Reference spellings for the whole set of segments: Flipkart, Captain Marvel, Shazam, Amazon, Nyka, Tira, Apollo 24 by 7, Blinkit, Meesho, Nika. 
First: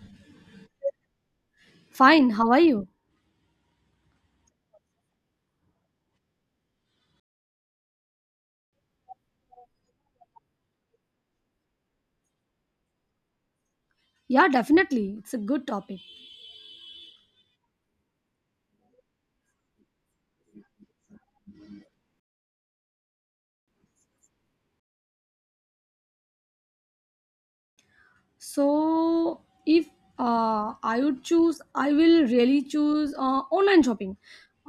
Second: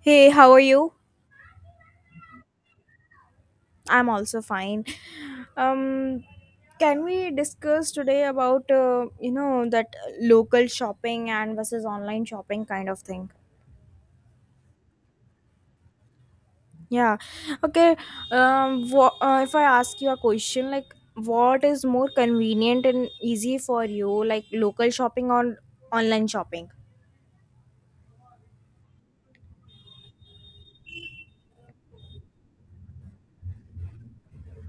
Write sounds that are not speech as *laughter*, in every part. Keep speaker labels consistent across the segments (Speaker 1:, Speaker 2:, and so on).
Speaker 1: Hey, how are you?
Speaker 2: Fine, how are you?
Speaker 1: I'm also fine. Um, can we discuss today about that local shopping and versus online shopping kind of thing?
Speaker 2: Yeah, definitely. It's a good topic.
Speaker 1: Yeah. Okay. If I ask you a question, like what is more convenient and easy for you, like local shopping or online shopping?
Speaker 2: So if I would choose I will really choose online shopping.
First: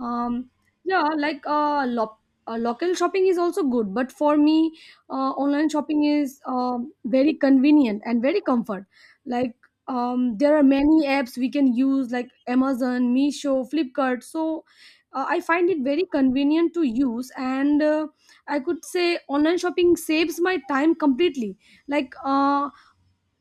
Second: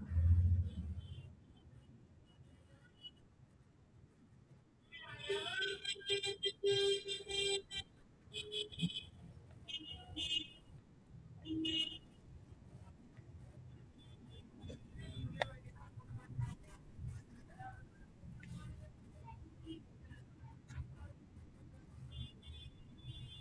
Speaker 2: um, yeah, local shopping is also good, but for me online shopping is very convenient and very comfort. like there are many apps we can use like Amazon, Meesho, Flipkart. So I find it very convenient to use, and I could say online shopping saves my time completely. Like,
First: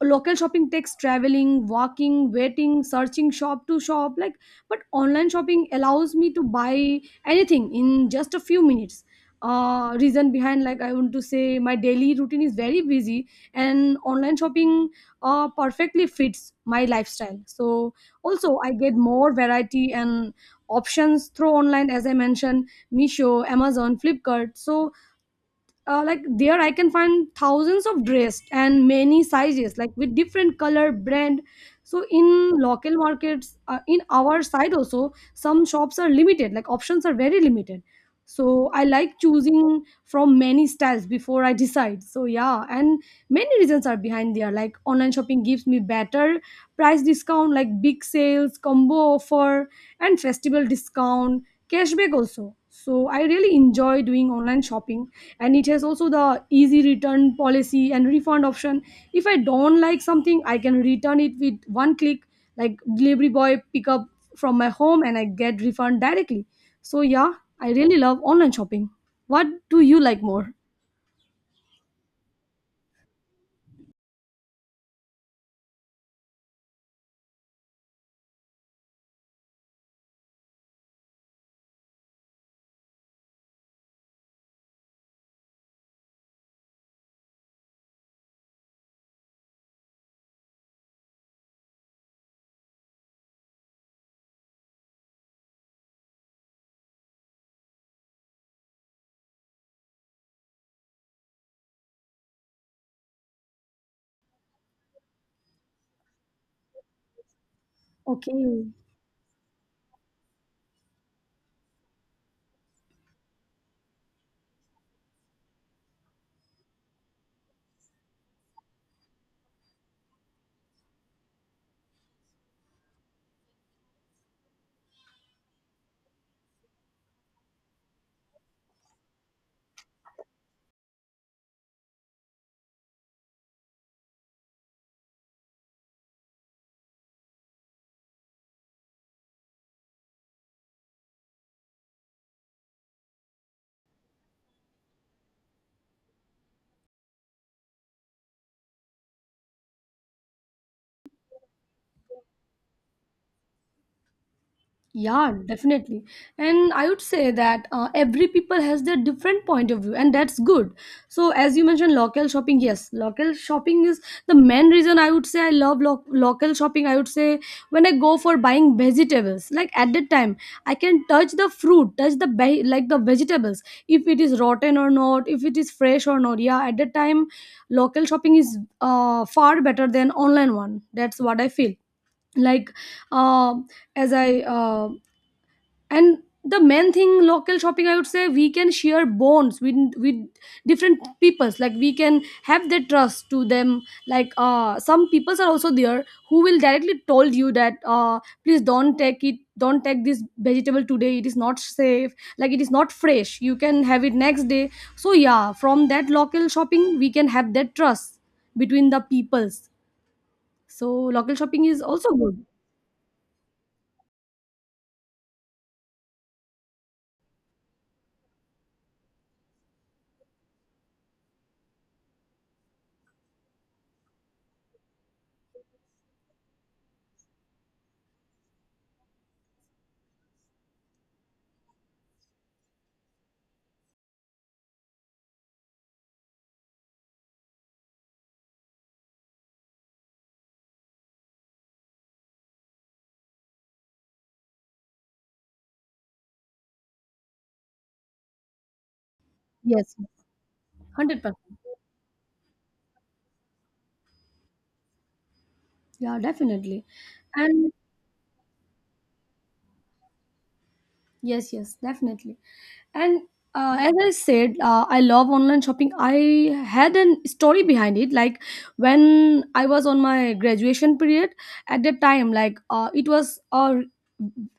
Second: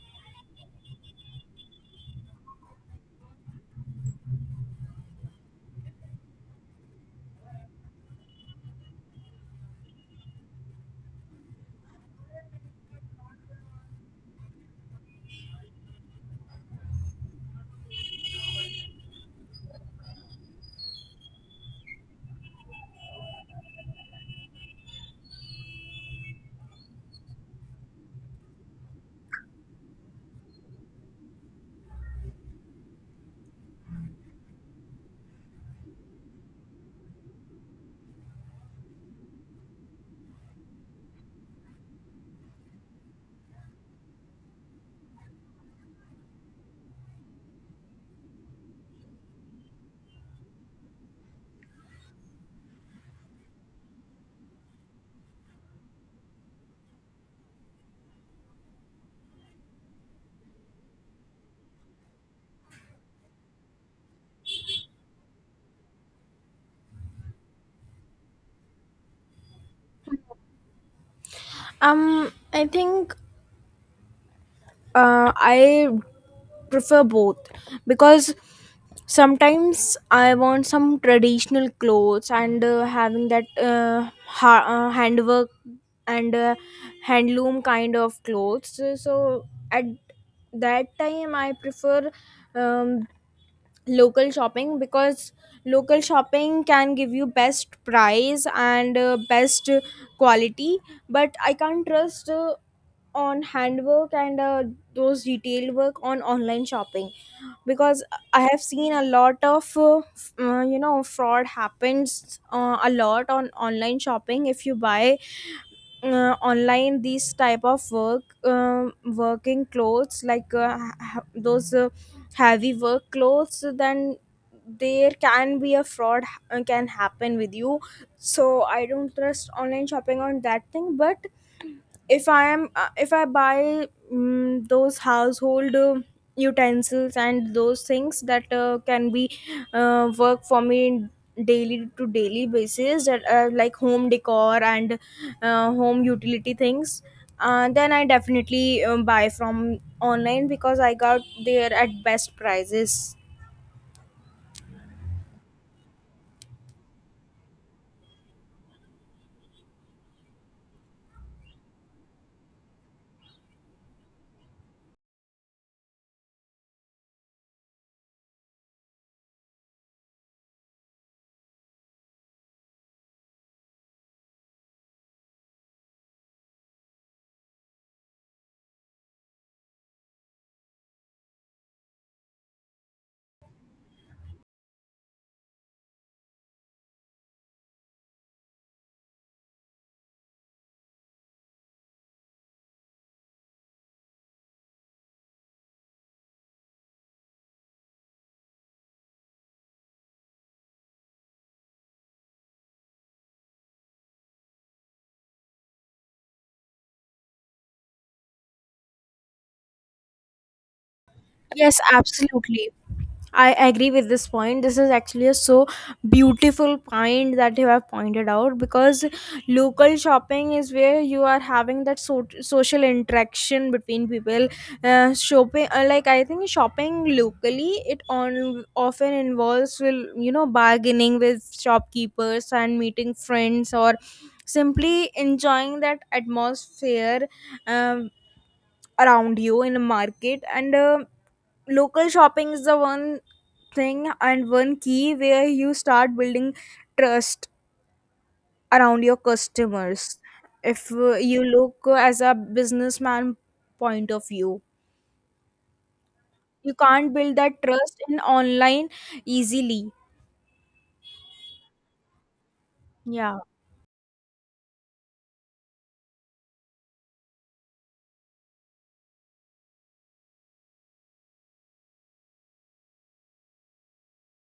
Speaker 2: local shopping takes traveling, walking, waiting, searching shop to shop, like, but online shopping allows me to buy anything in just a few minutes. Reason behind, like, I want to say my daily routine is very busy, and online shopping perfectly fits my lifestyle. So also I get more variety and options through online, as I mentioned, Misho, Amazon, Flipkart. So, like, there I can find thousands of dress and many sizes, like with different color, brand. So in local markets, in our side also, some shops are limited, like options are very limited. So I like choosing from many styles before I decide. So yeah, and many reasons are behind there. Like online shopping gives me better price discount like big sales, combo offer, and festival discount, cashback also. So I really enjoy doing online shopping, and it has also the easy return policy and refund option. If I don't like something, I can return it with one click. Like delivery boy pick up from my home, and I get refund directly. So yeah, I really love online shopping. What do you like more?
Speaker 1: I think I prefer both, because sometimes I want some traditional clothes and having that handwork and handloom kind of clothes. So at that time, I prefer um, local shopping, because local shopping can give you best price and best quality. But I can't trust on handwork and those detailed work on online shopping, because I have
Speaker 2: Okay.
Speaker 1: seen a lot of fraud happens a lot on online shopping. If you buy online these type of work working clothes like those heavy work clothes, then there can be a fraud can happen with you. So I don't trust online shopping on that thing. But if I am if I buy those household utensils and those things that can be work for me in daily to daily basis, that are like home decor and home utility things, then I definitely buy from online because I got there at best prices.
Speaker 2: Yeah, definitely. And I would say that every people has their different point of view, and that's good. So, as you mentioned, local shopping, yes, local shopping is the main reason, I would say, I love local shopping. I would say when I go for buying vegetables, like at that time, I can touch the fruit, touch the like the vegetables, if it is rotten or not, if it is fresh or not. Yeah, at that time, local shopping is far better than online one. That's what I feel. Like, uh, as I and the main thing, local shopping, I would say, we can share bonds with different peoples. Like we can have the trust to them. Like some peoples are also there who will directly told you that please don't take it, don't take this vegetable today, it is not safe, like it is not fresh, you can have it next day. So yeah, from that local shopping, we can have that trust between the peoples. So local shopping
Speaker 1: Yes,
Speaker 2: is also good.
Speaker 1: absolutely, I agree with this point. This is actually a so beautiful point that you have pointed out, because local shopping is where you are having that social interaction between people. Shopping, like I think shopping locally, it on often involves will bargaining with shopkeepers and meeting friends, or simply enjoying that atmosphere um, around you in a market. And. Local shopping is the one thing and one key where you start building trust around your
Speaker 2: Yes.
Speaker 1: customers, if
Speaker 2: 100%.
Speaker 1: you look as a businessman point of view.
Speaker 2: Yeah,
Speaker 1: You
Speaker 2: definitely.
Speaker 1: can't build that
Speaker 2: And
Speaker 1: trust in online easily.
Speaker 2: yes, yes, definitely. And
Speaker 1: Yeah.
Speaker 2: as I said, I love online shopping. I had an story behind it. Like when I was on my graduation period, at that time, like it was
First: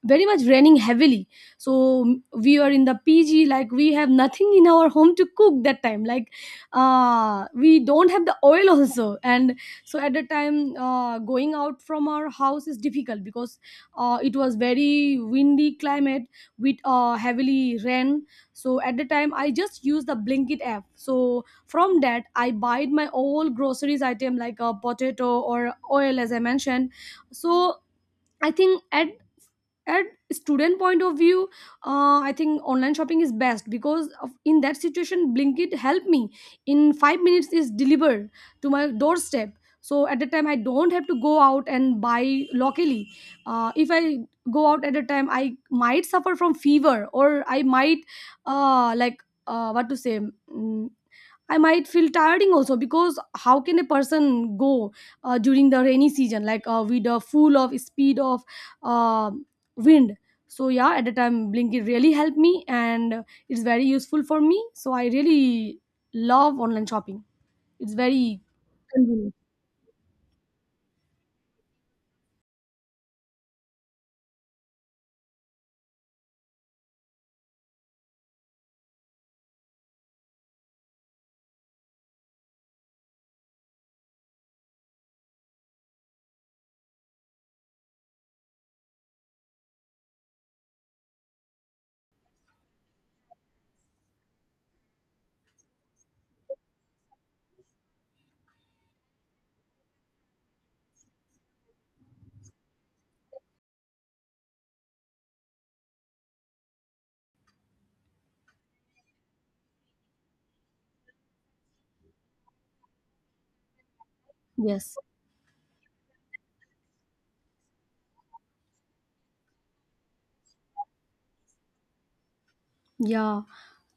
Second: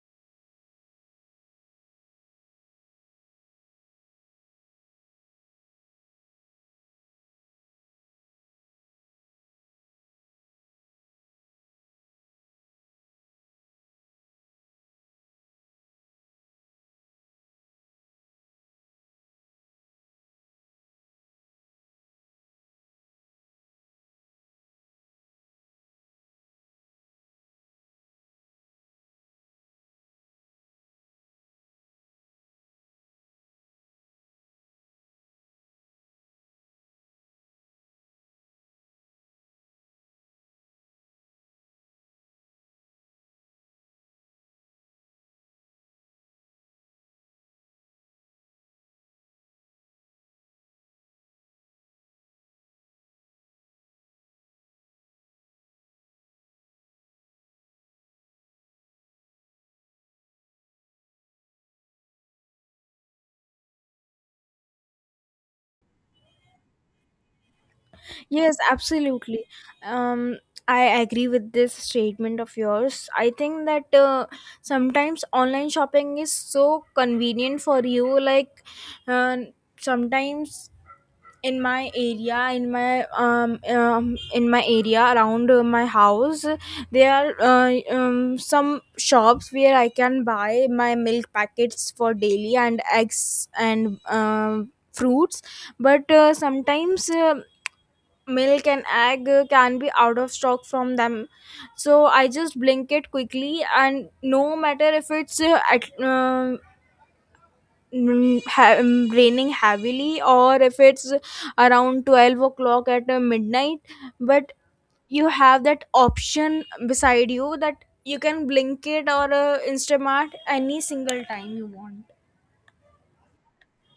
Speaker 2: very much raining heavily. So we were in the PG. Like we have nothing in our home to cook that time. Like we don't have the oil *laughs* also. And so at that time, going out from our house is difficult, because it was very windy climate with heavily rain. So at the time, I just used the Blinkit app. So from that, I buy my all groceries item, like a potato or oil, as I mentioned. So I think at student point of view, I think online shopping is best, because of, in that situation, Blinkit help me in 5 minutes is delivered to my doorstep. So at the time, I don't have to go out and buy locally. If I go out at a time, I might suffer from fever, or I might what to say, mm, I might feel tiring also, because how can a person go during the rainy season, like with the full of speed of uh, wind? So yeah, at the time Blinkit really helped me and it's very useful for me. So I really love online shopping. It's very
Speaker 1: Yes,
Speaker 2: convenient.
Speaker 1: absolutely. um I agree with this statement of yours. I think that sometimes online shopping is so convenient for you, like uh, sometimes in my area, around my house, there are some shops where I can buy my milk packets for daily and eggs and fruits. But sometimes milk and egg can be out of stock from them. So I just blink it quickly, and no matter if it's at, mm, ha- mm, raining heavily, or if it's around 12 o'clock at midnight. But
Speaker 2: Yes.
Speaker 1: you have that option beside you that you can blink it or instamart any single time you want.
Speaker 2: Yeah.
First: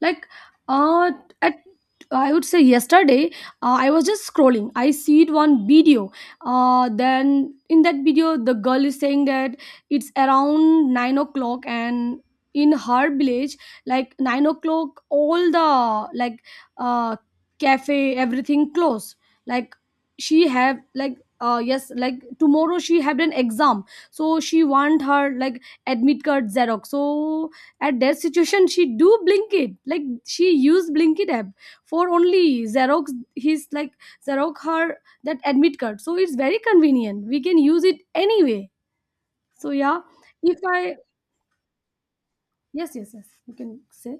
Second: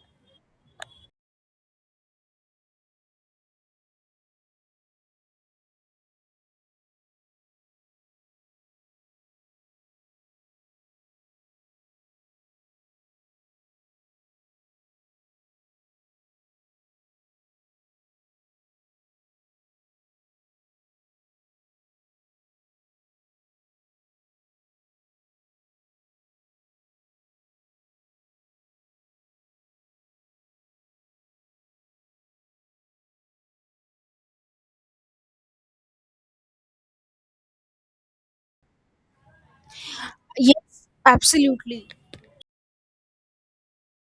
Speaker 2: like uh at I would say yesterday, I was just scrolling, I see it one video. Then in that video, the girl is saying that it's around 9 o'clock, and in her village, like 9 o'clock, all the, like, uh cafe, everything close. Like she have, like, yes, like tomorrow she had an exam, so she want her, like, admit card xerox. So at that situation, she do Blinkit, like she used Blinkit app for only xerox, his like xerox her that admit card. So it's very convenient, we can use it anyway. So yeah, if
Speaker 1: Yes,
Speaker 2: I
Speaker 1: absolutely.
Speaker 2: yes, yes, yes, you can say.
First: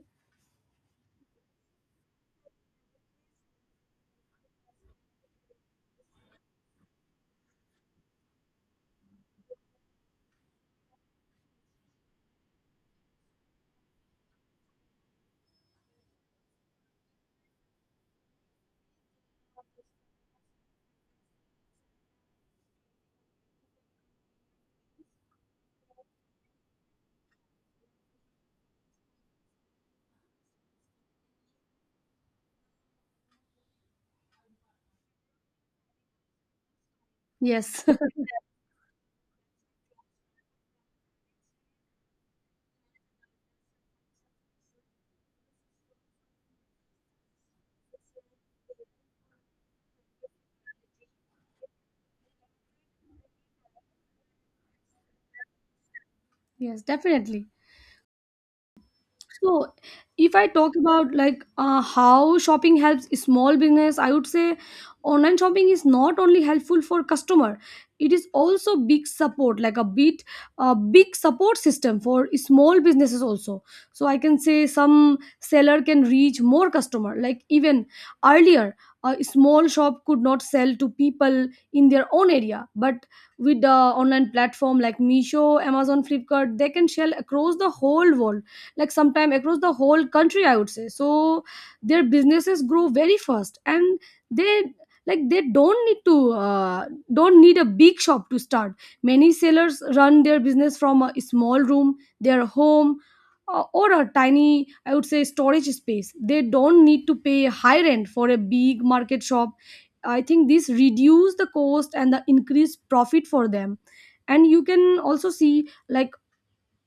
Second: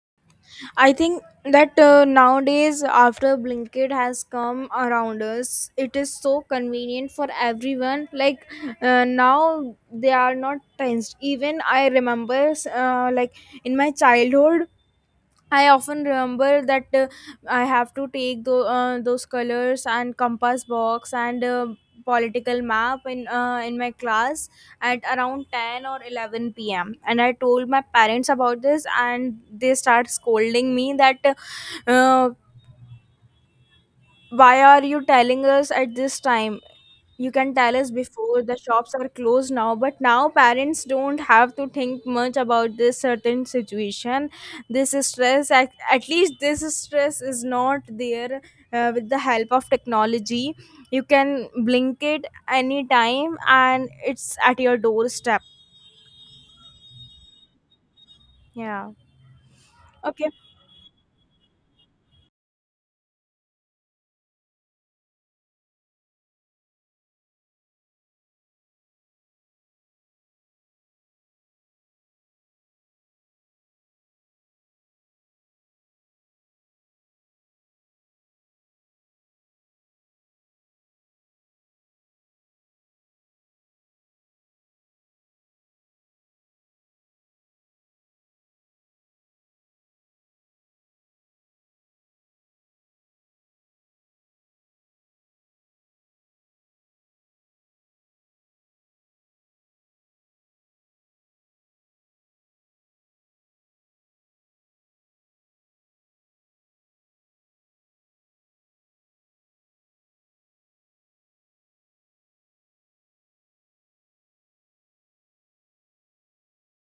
Speaker 1: I think that nowadays, after Blinkit has come around us, it is so convenient for everyone. Like now, they are not tensed. Even I remember, like in my childhood, I often remember that I have to take those colors and compass box and political map in my class at around 10 or 11 p.m., and I told my parents about this, and they start scolding me that uh, why are you telling us at this time. You can tell
Speaker 2: Yes.
Speaker 1: us before the shops are closed. Now but now parents don't have to think much about this certain situation. This stress, at least this stress is not there, with the help of technology. You can blink it anytime and it's at your doorstep.
Speaker 2: *laughs* Yes, definitely.
Speaker 1: Yeah.
Speaker 2: So,
Speaker 1: Okay.
Speaker 2: if I talk about how shopping helps small business, I would say online shopping is not only helpful for customer, it is also big support, like a big support system for small businesses also. So I can say some seller can reach more customer. Like even earlier, a small shop could not sell to people in their own area, but with the online platform like Meesho, Amazon, Flipkart, they can sell across the whole world, like sometime across the whole country, I would say. So their businesses grow very fast, and they, like they don't need to don't need a big shop to start. Many sellers run their business from a small room, their home, or a tiny, I would say, storage space. They don't need to pay high rent for a big market shop. I think this reduce the cost and the increased profit for them. And you can also see, like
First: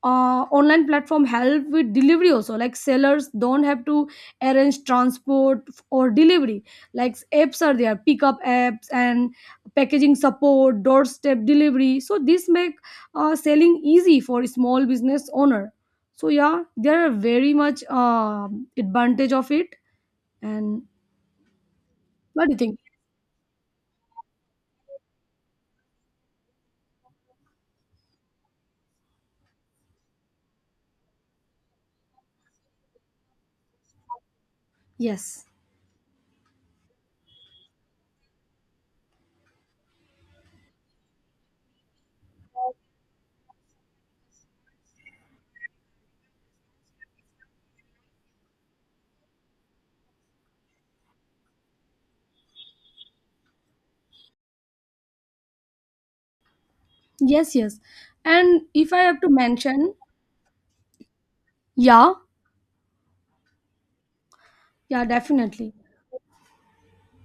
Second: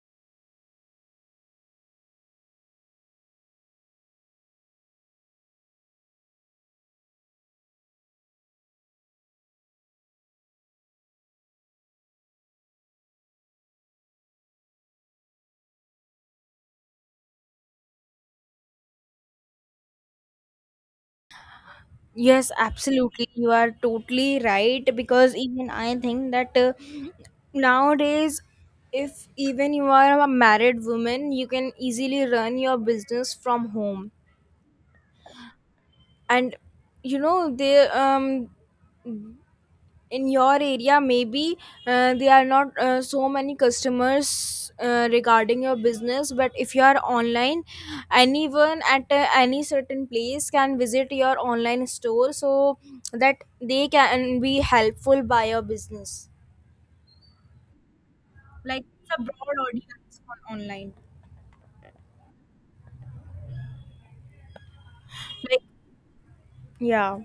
Speaker 2: online platform help with delivery also, like sellers don't have to arrange transport or delivery. Like apps are there, pickup apps, and packaging support, doorstep delivery, so this make selling easy for small business owner. So yeah, there are very much advantage of it. And what do
Speaker 1: Yes,
Speaker 2: you think?
Speaker 1: absolutely. You are totally right, because even I think that nowadays, if even you are a married woman, you can easily run your business from home.
Speaker 2: Yes,
Speaker 1: And you know, they in your area maybe there are not so many customers regarding your business. But if you are online, anyone at any certain place can visit your online store, so that they can be helpful by your business.
Speaker 2: yes, yes. And
Speaker 1: Like
Speaker 2: if I
Speaker 1: it's
Speaker 2: have
Speaker 1: a
Speaker 2: to
Speaker 1: broad
Speaker 2: mention,
Speaker 1: audience on online,
Speaker 2: yeah, yeah,
Speaker 1: like.
Speaker 2: definitely.
Speaker 1: Yeah.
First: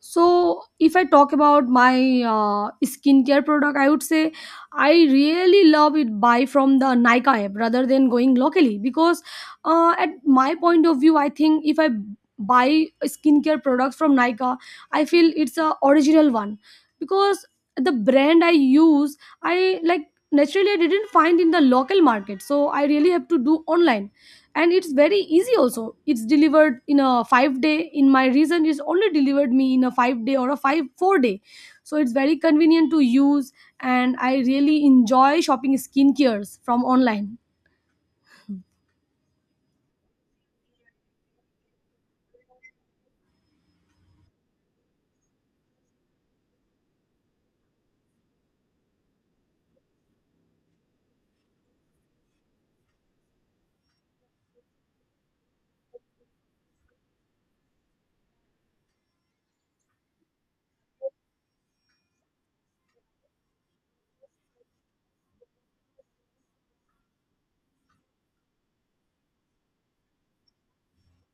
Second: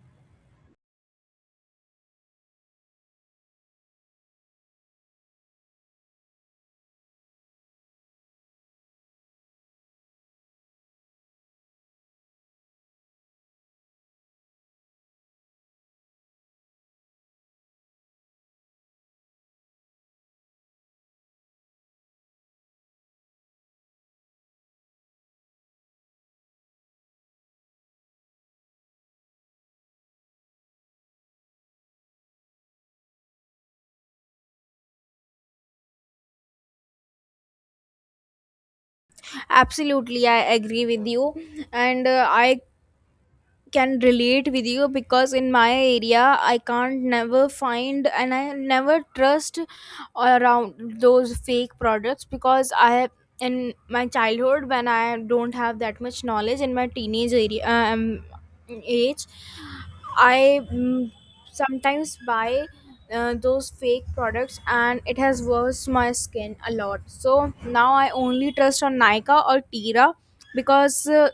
Speaker 2: So if I talk about my skincare product, I would say I really love it buy from the Nika app rather than going locally, because at my point of view, I think if I buy skincare products from Nika, I feel it's a original one, because the brand I use, I like, naturally I didn't find in the local market, so I really have to do online. And it's very easy also. It's delivered in a 5 day in my reason. It's only delivered me in a 5 day or a 5 4 day. So it's very convenient to use, and I really enjoy shopping skincares from online.
Speaker 1: Absolutely, I agree with you. And I can relate with you, because in my area I can't never find, and I never trust around those fake products. Because I have, in my childhood, when I don't have that much knowledge in my teenage area age, I sometimes buy those fake products, and it has worse my skin a lot. So now I only trust on Nika or Tira, because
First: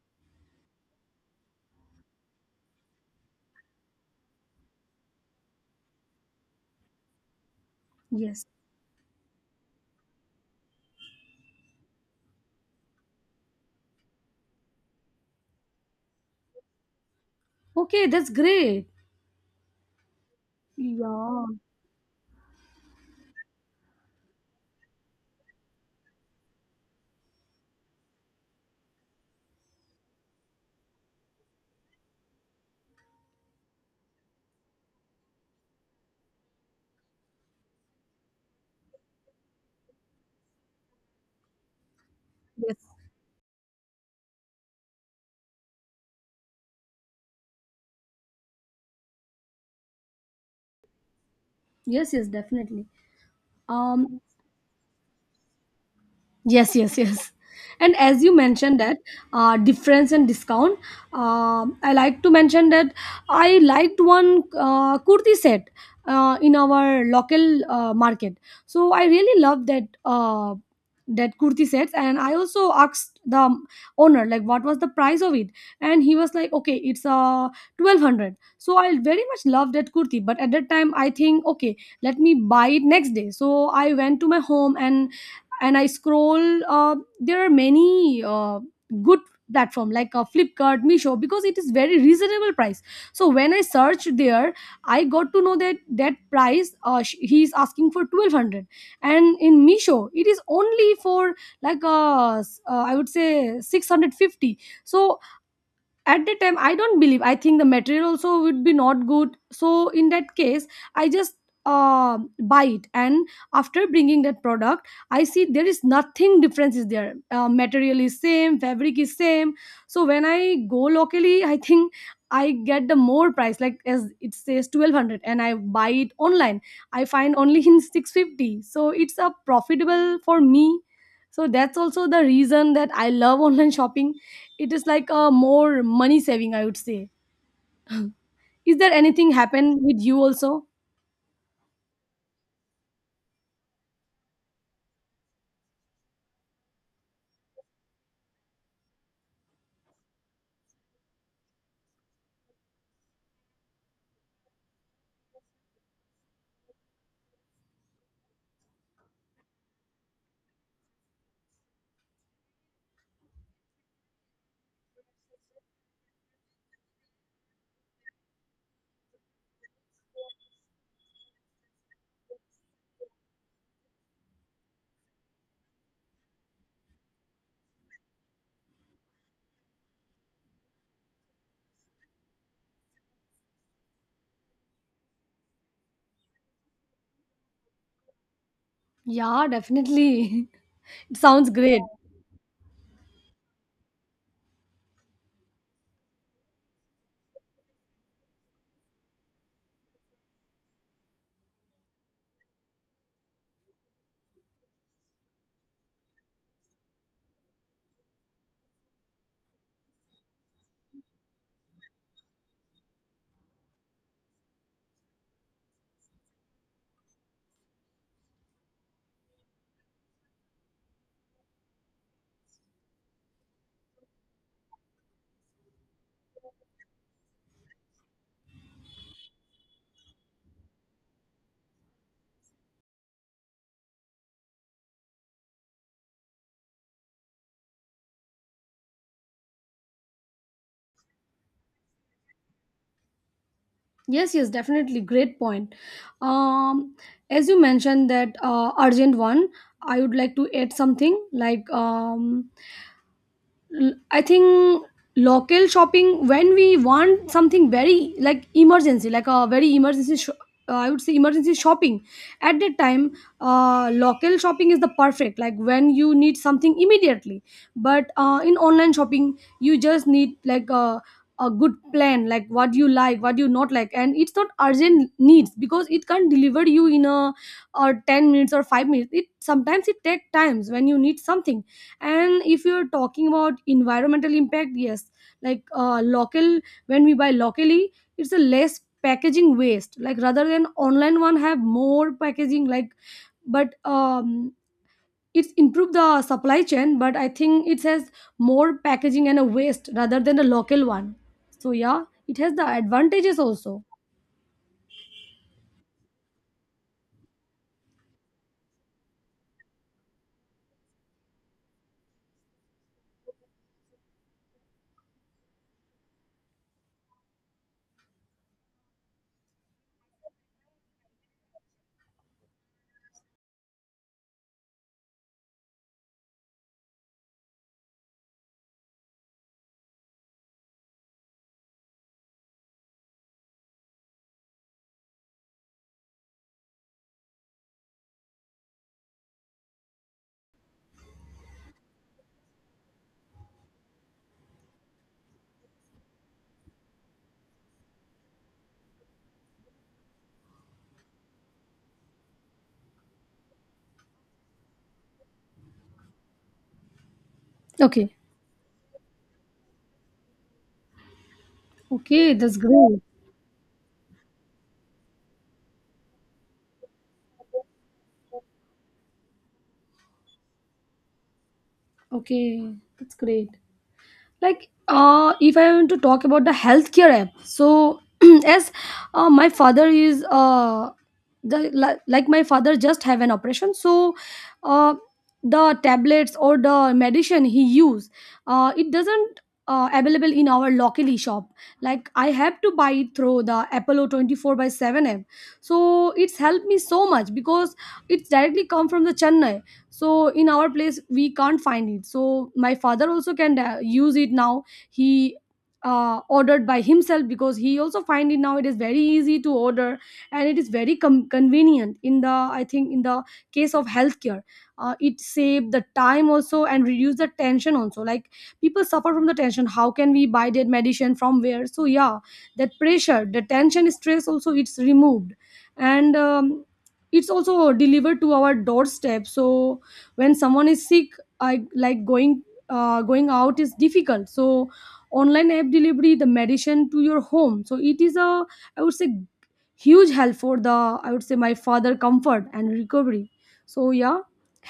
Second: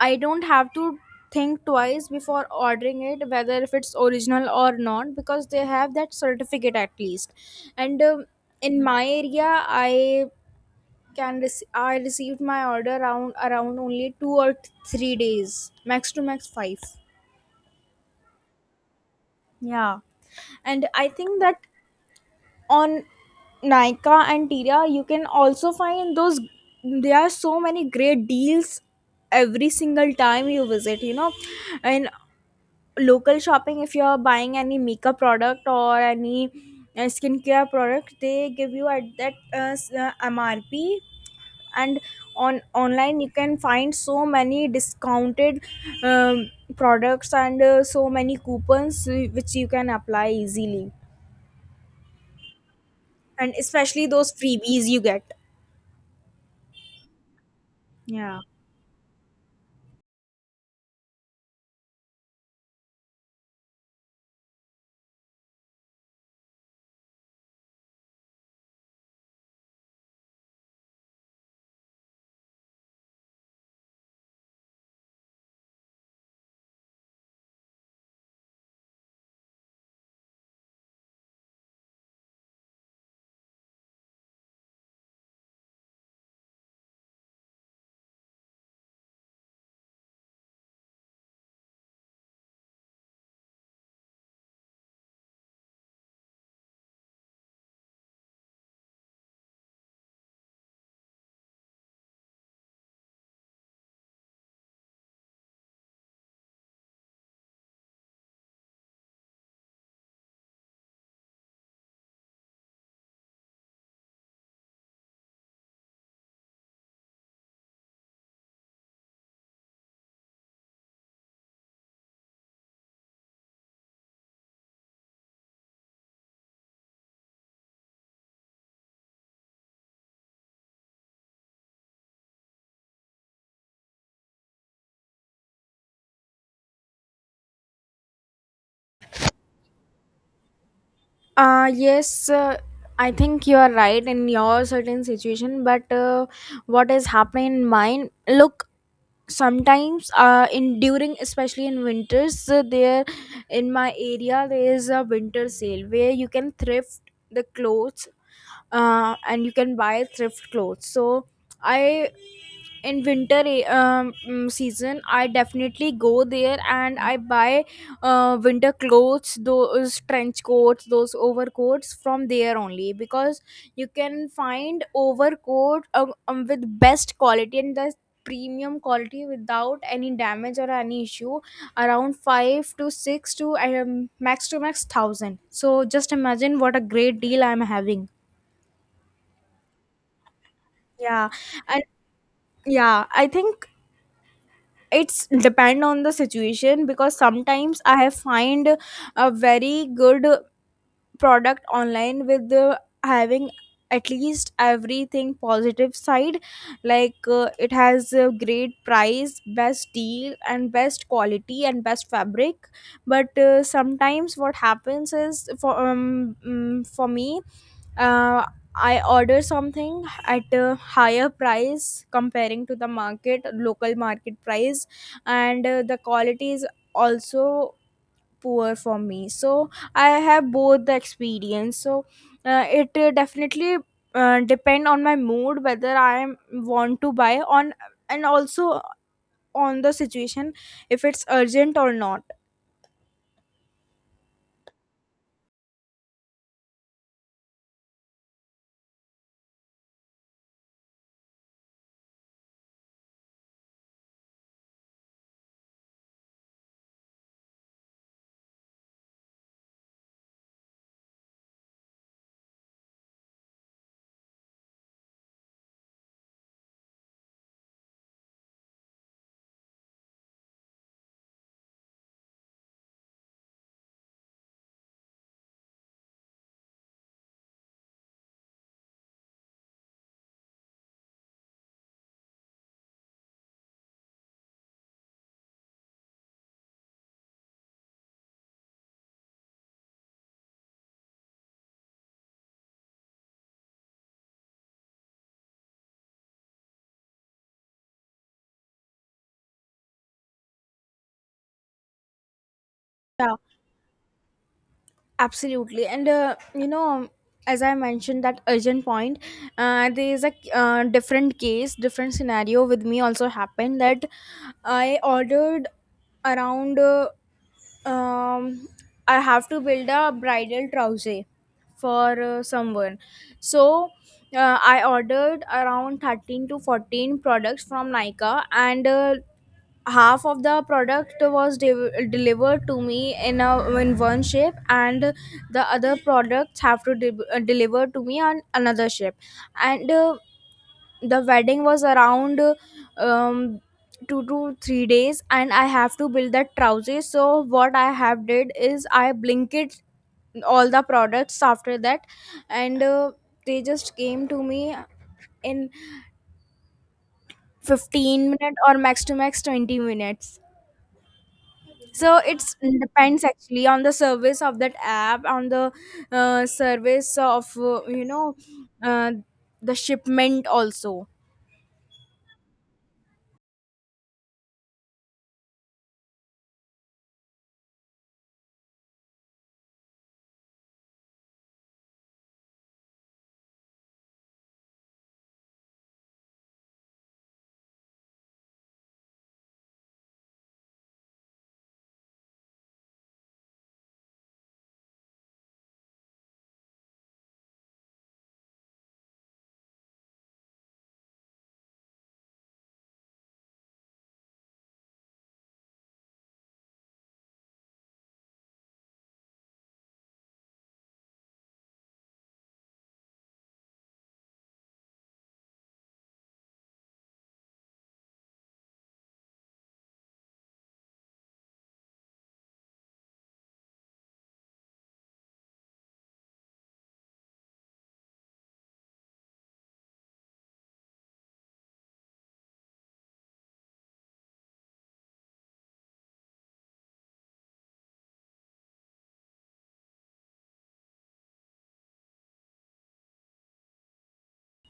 Speaker 1: I don't have to think twice before ordering it, whether if it's original or not, because they have that certificate at least. And
Speaker 2: Yes.
Speaker 1: in my area, I I received my order around, only two or 3 days, max to max five.
Speaker 2: Okay, that's great.
Speaker 1: Yeah, and I think
Speaker 2: Yeah.
Speaker 1: that on Nika and Tira, you can also find those. There are so many great deals every single time you visit. In local shopping, if you're buying any makeup product or any skincare product, they give you at that mrp. And on
Speaker 2: Yes,
Speaker 1: online, you can find so many discounted um, products and so many coupons which you can apply easily.
Speaker 2: yes, yes, definitely.
Speaker 1: And especially
Speaker 2: um
Speaker 1: those freebies you get.
Speaker 2: Yes, yes, yes. And as you
Speaker 1: Yeah.
Speaker 2: mentioned that difference and discount, I like to mention that I liked one kurti set in our local market. So I really love that that kurti sets, and I also asked the owner like what was the price of it, and he was like, okay, it's 1200. So I very much loved that kurti, but at that time I think, okay, let me buy it next day. So I went to my home, and and I scroll. There are many good platform, like Flipkart, Misho, because it is very reasonable price. So when I searched there, I got to know that that price, he is asking for 1200, and in Misho it is only for, like, I would say, 650. So at the time, I don't believe, I think the material also would be not good, so in that case I just buy it. And after bringing that product, I see there is nothing difference is there, material is same, fabric is same. So when I go locally, I think I get the more price, like as it says 1200, and I buy it online, I find only in 650. So it's a profitable for me. So that's also the reason that I love *laughs* online shopping. It is like a more money saving, I would say. Is there anything happen with you also?
Speaker 1: Yes, I think you are right in your certain situation. But what is happening in mine, look, sometimes in during, especially in winters, there in my area there is a winter sale where you can thrift the clothes, and you can buy thrift clothes. So I, in winter season, I definitely go there and I buy winter clothes, those trench coats, those overcoats, from there only. Because you can find overcoat with best quality and the premium quality, without any damage or any issue, around 5 to 6 to max to max 1,000. So just imagine what a great deal I'm having.
Speaker 2: Yeah, definitely. *laughs* It
Speaker 1: Yeah.
Speaker 2: sounds great.
Speaker 1: And yeah, I think it's depend on the situation, because sometimes I have find a very good product online with the having at least everything positive side. Like it has a great price, best deal and best quality and best fabric. But sometimes what happens is, for for me, uh, I order something at a higher price, comparing to the market, local market price, and the quality is also poor for me. So I have both the experience. So it definitely depend on my mood, whether want to buy on, and also on the situation, if it's urgent or not.
Speaker 2: Yes, yes, definitely, great point. um as you mentioned that urgent one, I would like to add something like. I think local shopping, when we want something very, like, emergency, like a very emergency. I would say emergency shopping. At that time, local shopping is the perfect, like when you need something immediately. But in online shopping, you just need like a good plan, like, what you not like, and it's not urgent needs because it can't deliver you in a or 10 minutes or 5 minutes. It takes times when you need something. And if you're talking about environmental impact, yes, like local, when we buy locally it's a less packaging waste, like rather than online one have more packaging like. But it's improved the supply chain, but I think it has more packaging and a waste rather than a local one. So yeah, it has the
Speaker 1: Yeah.
Speaker 2: advantages also.
Speaker 1: Absolutely. And, as I mentioned, that urgent point, there is a different case, different scenario with me also happened. That I ordered around, uh, um, I have to build a bridal trouser for someone. So, I ordered around 13 to 14 products from Nika, and half of the product was delivered to me in a in one ship, and the other products have to deliver to me on another ship. And the wedding was around um, 2 to 3 days, and I have to build that trousers. So what I have did is, I blinkered all the products after that, and they just came to me in
Speaker 2: Okay.
Speaker 1: 15 minutes or max to max 20 minutes. So
Speaker 2: Okay,
Speaker 1: it's
Speaker 2: that's great.
Speaker 1: depends actually on the service of that app, on the service of uh, the shipment also.
Speaker 2: Okay, that's great. Like uh, if I want to talk about the healthcare app, so *clears throat* as my father is uh, the like my father just have an operation. So uh, the tablets or the medicine he use, uh, it doesn't available in our locally shop. Like I have to buy it through the Apollo 24 by 7 app. So it's helped me so much because it's directly come from the Chennai. So in our place we can't find it, so my father also can use it now. He ordered by himself, because he also find it now it is very easy to order. And it is very convenient in the, I think, in the case of healthcare, it saved the time also and reduce the tension also. Like people suffer from the tension, how can we buy that medicine from where. So yeah, that pressure, the tension, stress also, it's removed. And it's also delivered to our doorstep. So when someone is sick, I like going, going out is difficult. So online app delivery the medicine to your home, so it is a, I would say, huge help for the, I would say, my father comfort and recovery. So yeah,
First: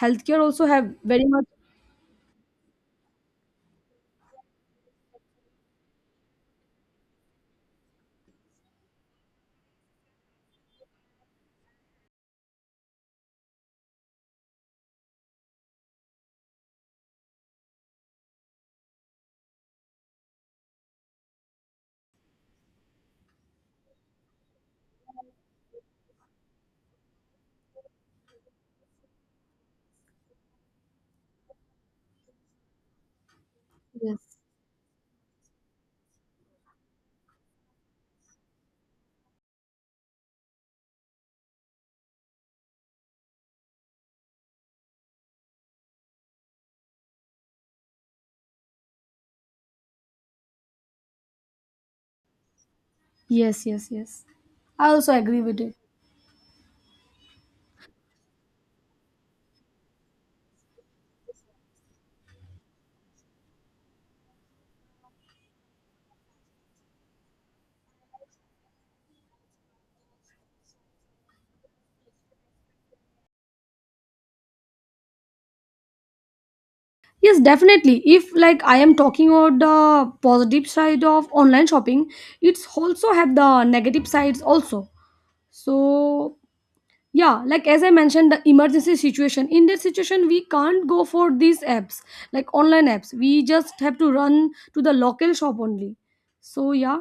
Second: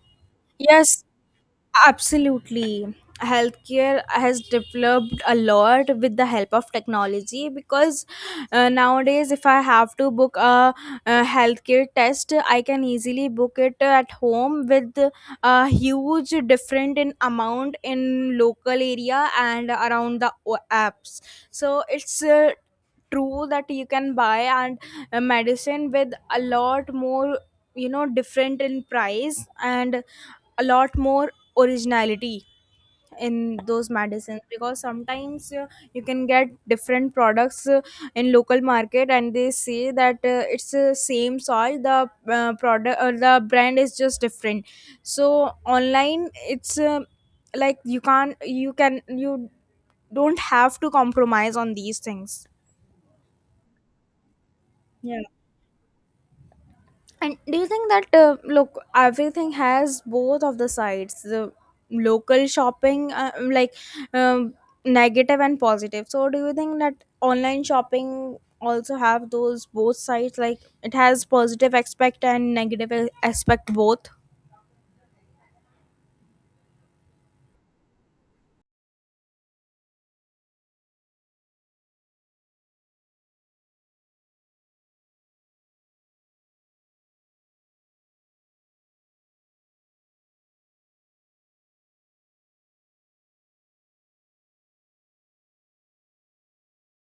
Speaker 2: healthcare also have
Speaker 1: Yes.
Speaker 2: very much.
Speaker 1: Absolutely. Healthcare has developed a lot with the help of technology, because nowadays, if I have to book a healthcare test, I can easily book it at home with a huge different in amount in local area and around the apps. So it's true that you can buy and medicine with a lot more different in price, and a lot more originality in those
Speaker 2: Yes,
Speaker 1: medicines, because sometimes you can get different products in local market, and they say that it's the same soil, the product or the brand is just different. So online it's like you can't you can you don't have to compromise on these things.
Speaker 2: yes, yes, yes, I also
Speaker 1: Yeah.
Speaker 2: agree with it.
Speaker 1: And do you think that, look, everything has both of the sides, the local shopping, like um, negative and positive. So do you think that online shopping also have those both sides, like it has positive aspect and negative aspect, both?
Speaker 2: Yes, definitely. If like I am talking about the positive side of online shopping, it's also have the negative sides also. So yeah, like as I mentioned, the emergency situation, in that situation we can't go for these apps, like online apps. We just have to run to the local shop only. So yeah,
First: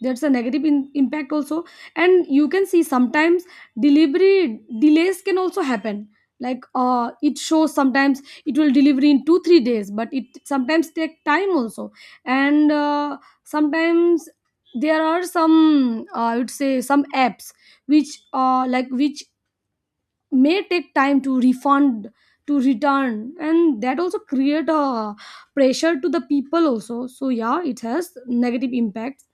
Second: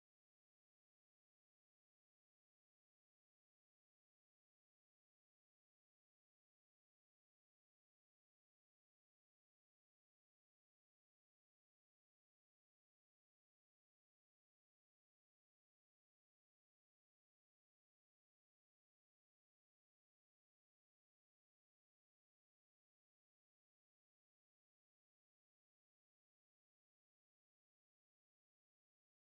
Speaker 2: that's a negative impact also. And you can see sometimes delivery delays can also happen. Like uh, it shows sometimes it will deliver in 2 3 days, but it sometimes take time also. And sometimes there are some I would say some apps which like which may take time to refund, to return, and that also create a pressure to the people also. So yeah, it has negative impacts.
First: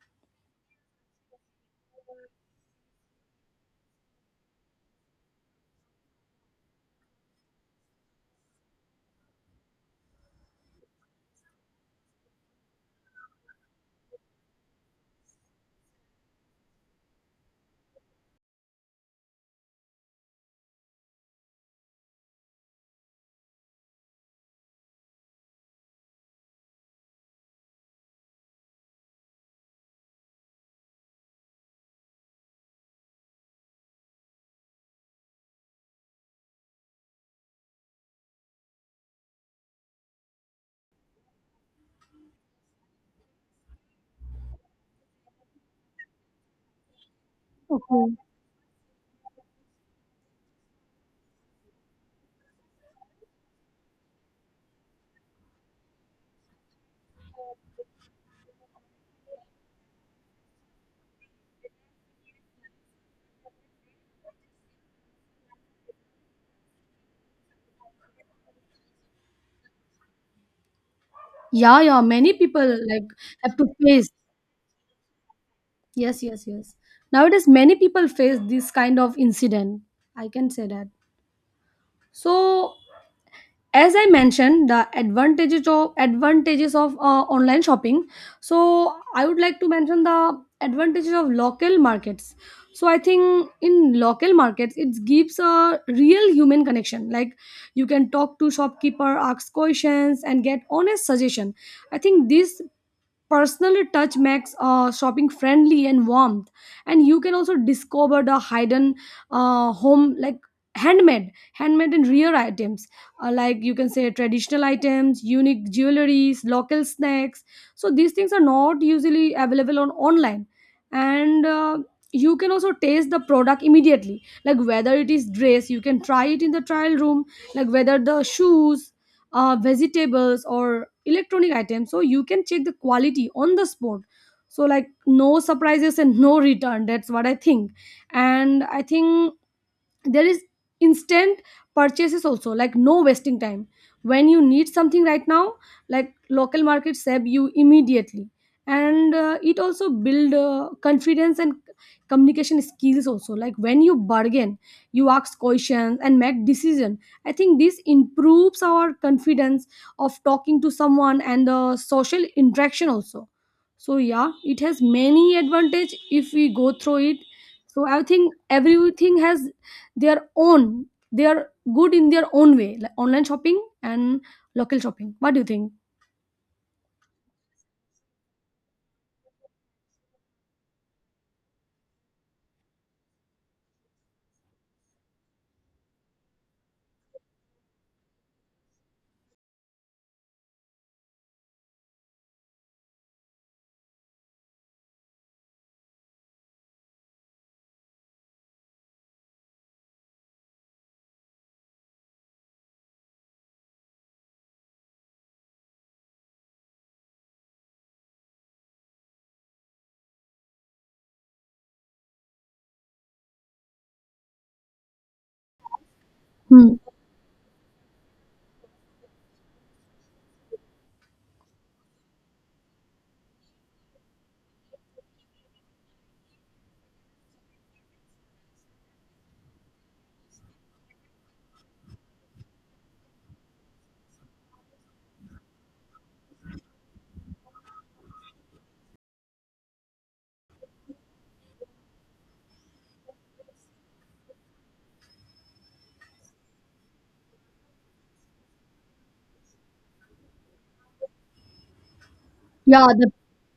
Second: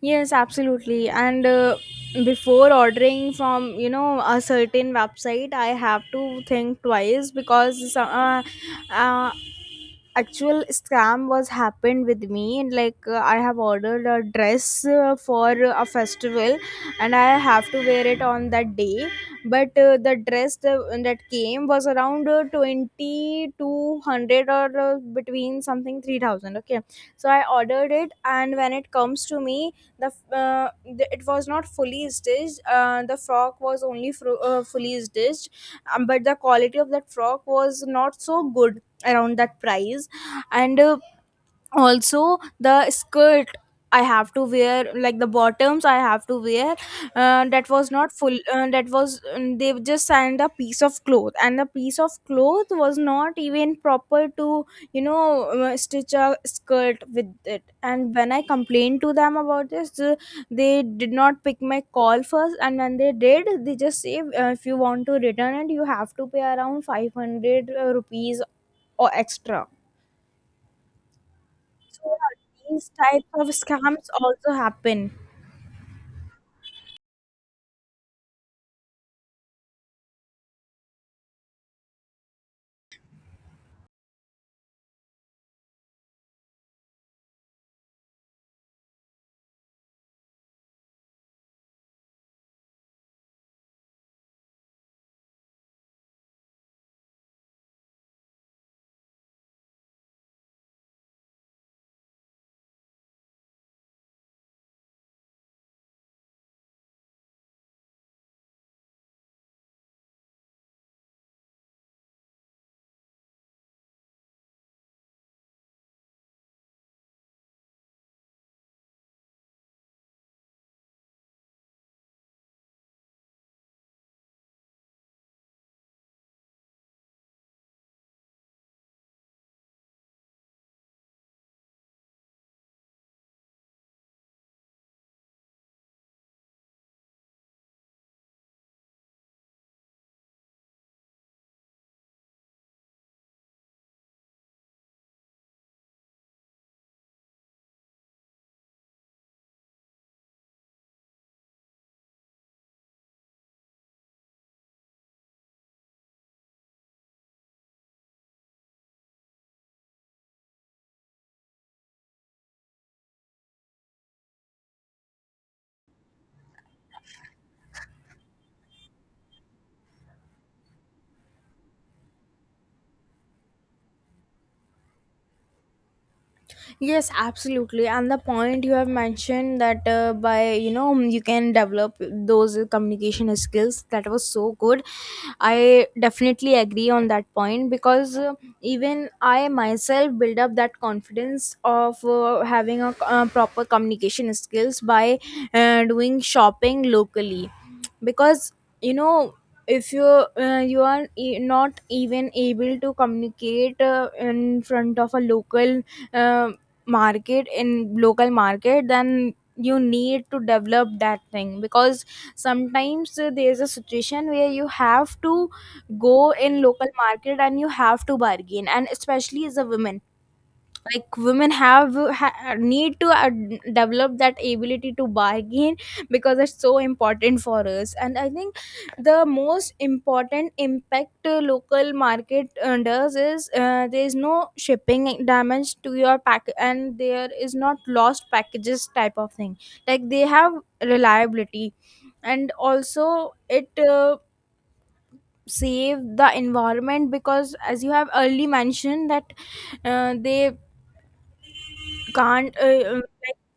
Speaker 1: Yes, absolutely. And Before ordering from a certain website, I have to think twice because uh, actual scam was happened with me. And I have ordered a dress for a festival, and I have to wear it on that day. But the that came was around 20 or between something 3,000. Okay, so I ordered it, and when it comes to me, the f- uh, it was not fully stitched. The frock was only fully stitched, but the quality of that frock was not so good around that price. And also the skirt, I have to wear, like the bottoms I have to wear, that was not
Speaker 2: Okay.
Speaker 1: full. That was, they just sent a piece of cloth, and the piece of cloth was not even proper to stitch a skirt with it. And when I complained to them about this, they did not pick my call first, and when they did, they just say, if you want to return it, you have to pay around 500 rupees or extra.
Speaker 2: Yeah, yeah,
Speaker 1: So
Speaker 2: many
Speaker 1: yeah,
Speaker 2: people
Speaker 1: these
Speaker 2: like
Speaker 1: types of
Speaker 2: have to
Speaker 1: scams
Speaker 2: face.
Speaker 1: also happen.
Speaker 2: Yes, yes, yes, nowadays many people face this kind of incident, I can say that. So as I mentioned the advantages of online shopping, so I would like to mention the advantages of local markets. So I think in local markets it gives a real human connection. Like you can talk to shopkeeper, ask questions and get honest suggestion. I think this personal touch makes shopping friendly and warm. And you can also discover the hidden home like handmade and rare items, like you can say traditional items, unique jewelries, local snacks. So these things are not usually available on online. And you can also taste the product immediately. Like whether it is dress, you can try it in the trial room. Like whether the shoes, vegetables or electronic items, so you can check the quality on the spot. So like no surprises and no return, that's what I think. And I think there is instant purchases also, like no wasting time. When you need something right now, like local markets serve you immediately. And it also build confidence and communication skills also. Like when you bargain, you ask questions and make decision, I think this improves our confidence of talking to someone and the social interaction also. So yeah, it has many advantage if we go through it. So I think everything has their own. They are good in their own way, like online shopping and local shopping. What do you think?
Speaker 1: Yes, absolutely. And the point you have mentioned that by you know you can develop those communication skills, that was so good. I definitely agree on that point because even I myself build up that confidence of having a proper communication skills by doing shopping locally. Because you know, if you you are not even able to communicate in front of a local, um, market, in local market, then you need to develop that thing. Because sometimes there's a situation where you have to go in
Speaker 2: Hmm.
Speaker 1: local market and you have to bargain, and especially as a woman, like women have need to develop that ability to bargain because it's so important for us. And I think the most important impact local market does is, there is no shipping damage to your pack, and there is not lost packages type of thing. Like they have reliability, and also it save the environment, because as you have early mentioned that they can't
Speaker 2: Yeah, the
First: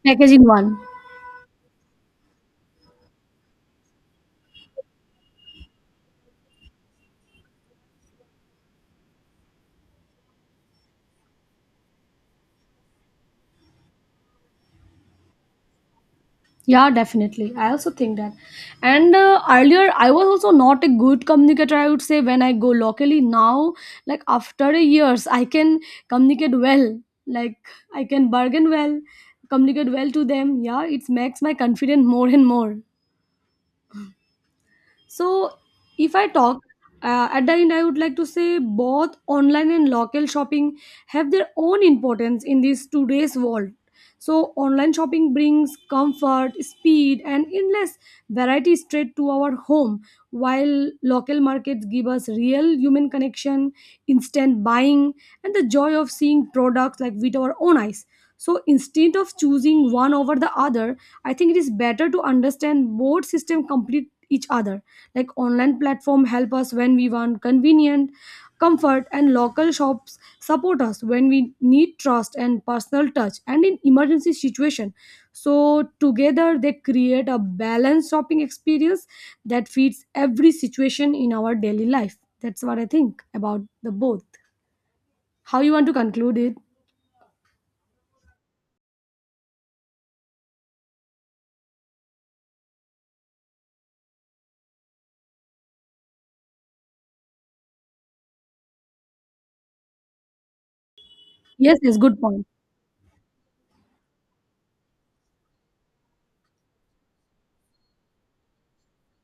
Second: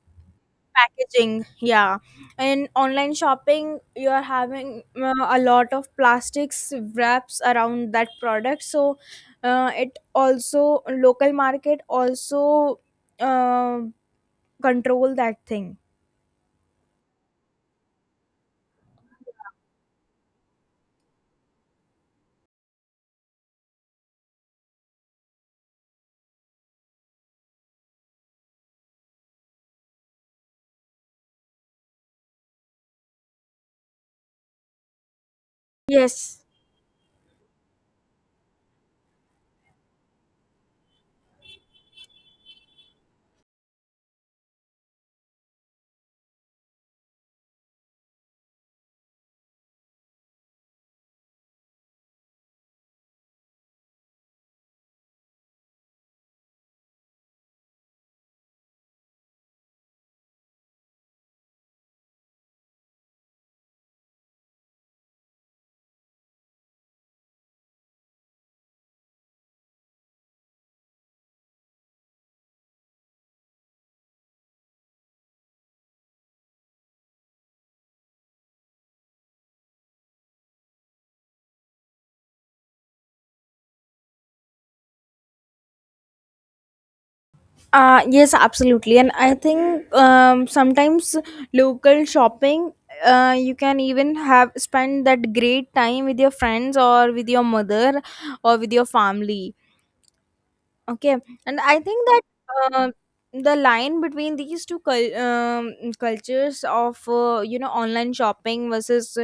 Speaker 2: packaging one.
Speaker 1: packaging, yeah. In online shopping you are having a lot of plastics wraps around that product. So it also local market also uh, control that thing.
Speaker 2: Yeah, definitely. I also think that. And earlier, I was also not a good communicator, I would say. When I go locally now, like after a years, I can communicate well. Like I can bargain well, communicate well to them. Yeah, it makes my confidence more and more. So, if I
Speaker 1: Yes.
Speaker 2: talk at the end, I would like to say both online and local shopping have their own importance in this today's world. So, online shopping brings comfort, speed, and endless variety straight to our home, while local markets give us real human connection, instant buying, and the joy of seeing products like with our own eyes. So, instead of choosing one over the other, I think it is better to understand both system complete each other. Like online platform help us when we want convenient comfort, and local shops support us when we need trust and personal touch and in emergency situation. So together they create a balanced shopping experience that fits every situation in our daily life. That's what I think about the both. How you want to conclude it?
Speaker 1: Yes, absolutely. And I think, sometimes local shopping, you can even have spend that great time with your friends or with your mother or with your family. Okay, and
Speaker 2: Yes,
Speaker 1: I
Speaker 2: yes,
Speaker 1: think
Speaker 2: good
Speaker 1: that,
Speaker 2: point.
Speaker 1: um the line between these two cultures of online shopping versus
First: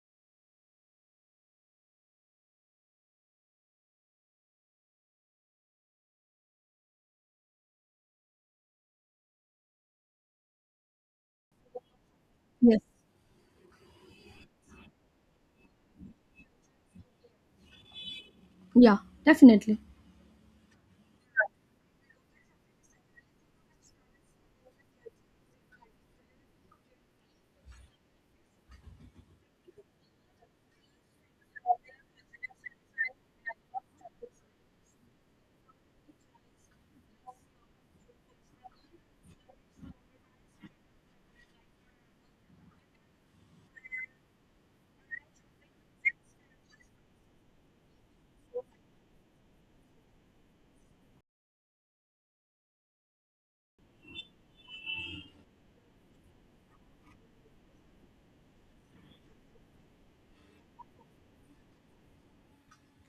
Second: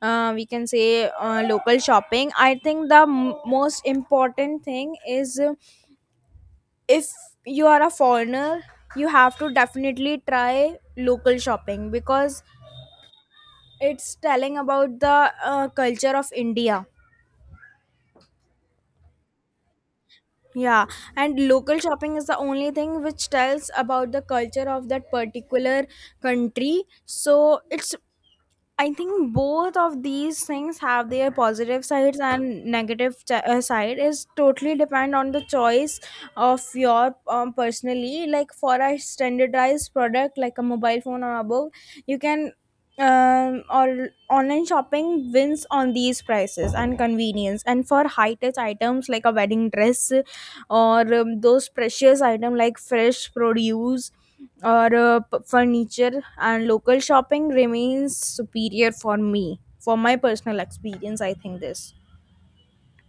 Speaker 1: we can say local shopping, I think the most important thing is, if you are a foreigner, you have to definitely try local shopping because
Speaker 2: Yes.
Speaker 1: it's telling about the culture of India.
Speaker 2: Yeah, definitely.
Speaker 1: Yeah, and local shopping is the only thing which tells about the culture of that particular country. So it's, I think both of these things have their positive sides and negative side is totally depend on the choice of your, personally. Like for a standardized product like a mobile phone or above, you can, or online shopping wins on these prices and convenience, and for high touch items like a wedding dress or, those precious item like fresh produce or furniture, and local shopping remains superior for me, for my personal experience, I think this.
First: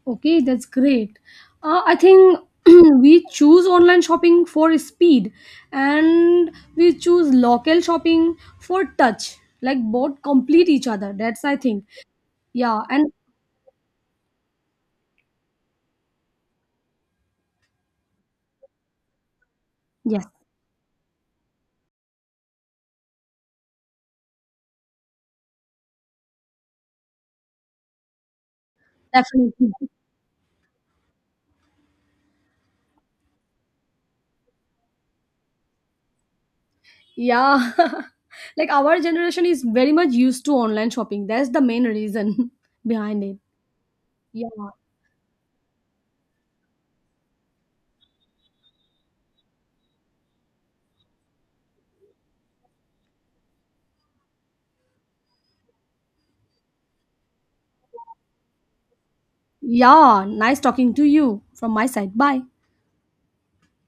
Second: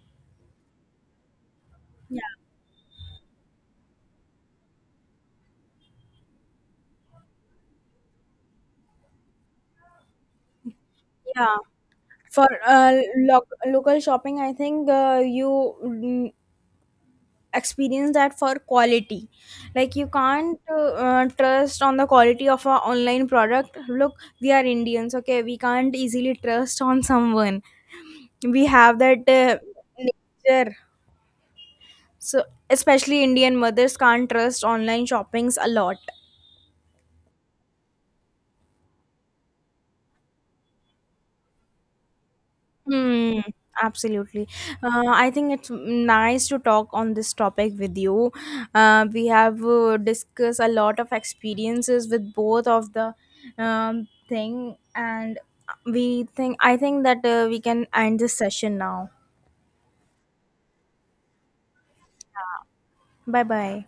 Speaker 2: Okay, that's great. I
Speaker 1: Yeah,
Speaker 2: think *clears throat* we choose online shopping for speed, and we choose local shopping for touch. Like both complete each other. That's I
Speaker 1: yeah.
Speaker 2: think.
Speaker 1: For
Speaker 2: Yeah, and
Speaker 1: local shopping, I think you, experience that for quality. Like you
Speaker 2: yes,
Speaker 1: can't trust on the quality of our online product, look, we are Indians. Okay, we can't easily trust on someone. We have that
Speaker 2: definitely.
Speaker 1: nature. So, especially Indian mothers can't trust online shoppings a lot.
Speaker 2: Yeah. *laughs* Like our generation is very much used to online shopping. That's the main reason *laughs* behind it.
Speaker 1: Hmm,
Speaker 2: Yeah.
Speaker 1: absolutely. I think it's nice to talk on this topic with you. We have discussed a lot of experiences with both of the, thing, and we think, I think that we can end this session now.
Speaker 2: Yeah, nice talking to you from my side. Bye.
Speaker 1: Bye bye.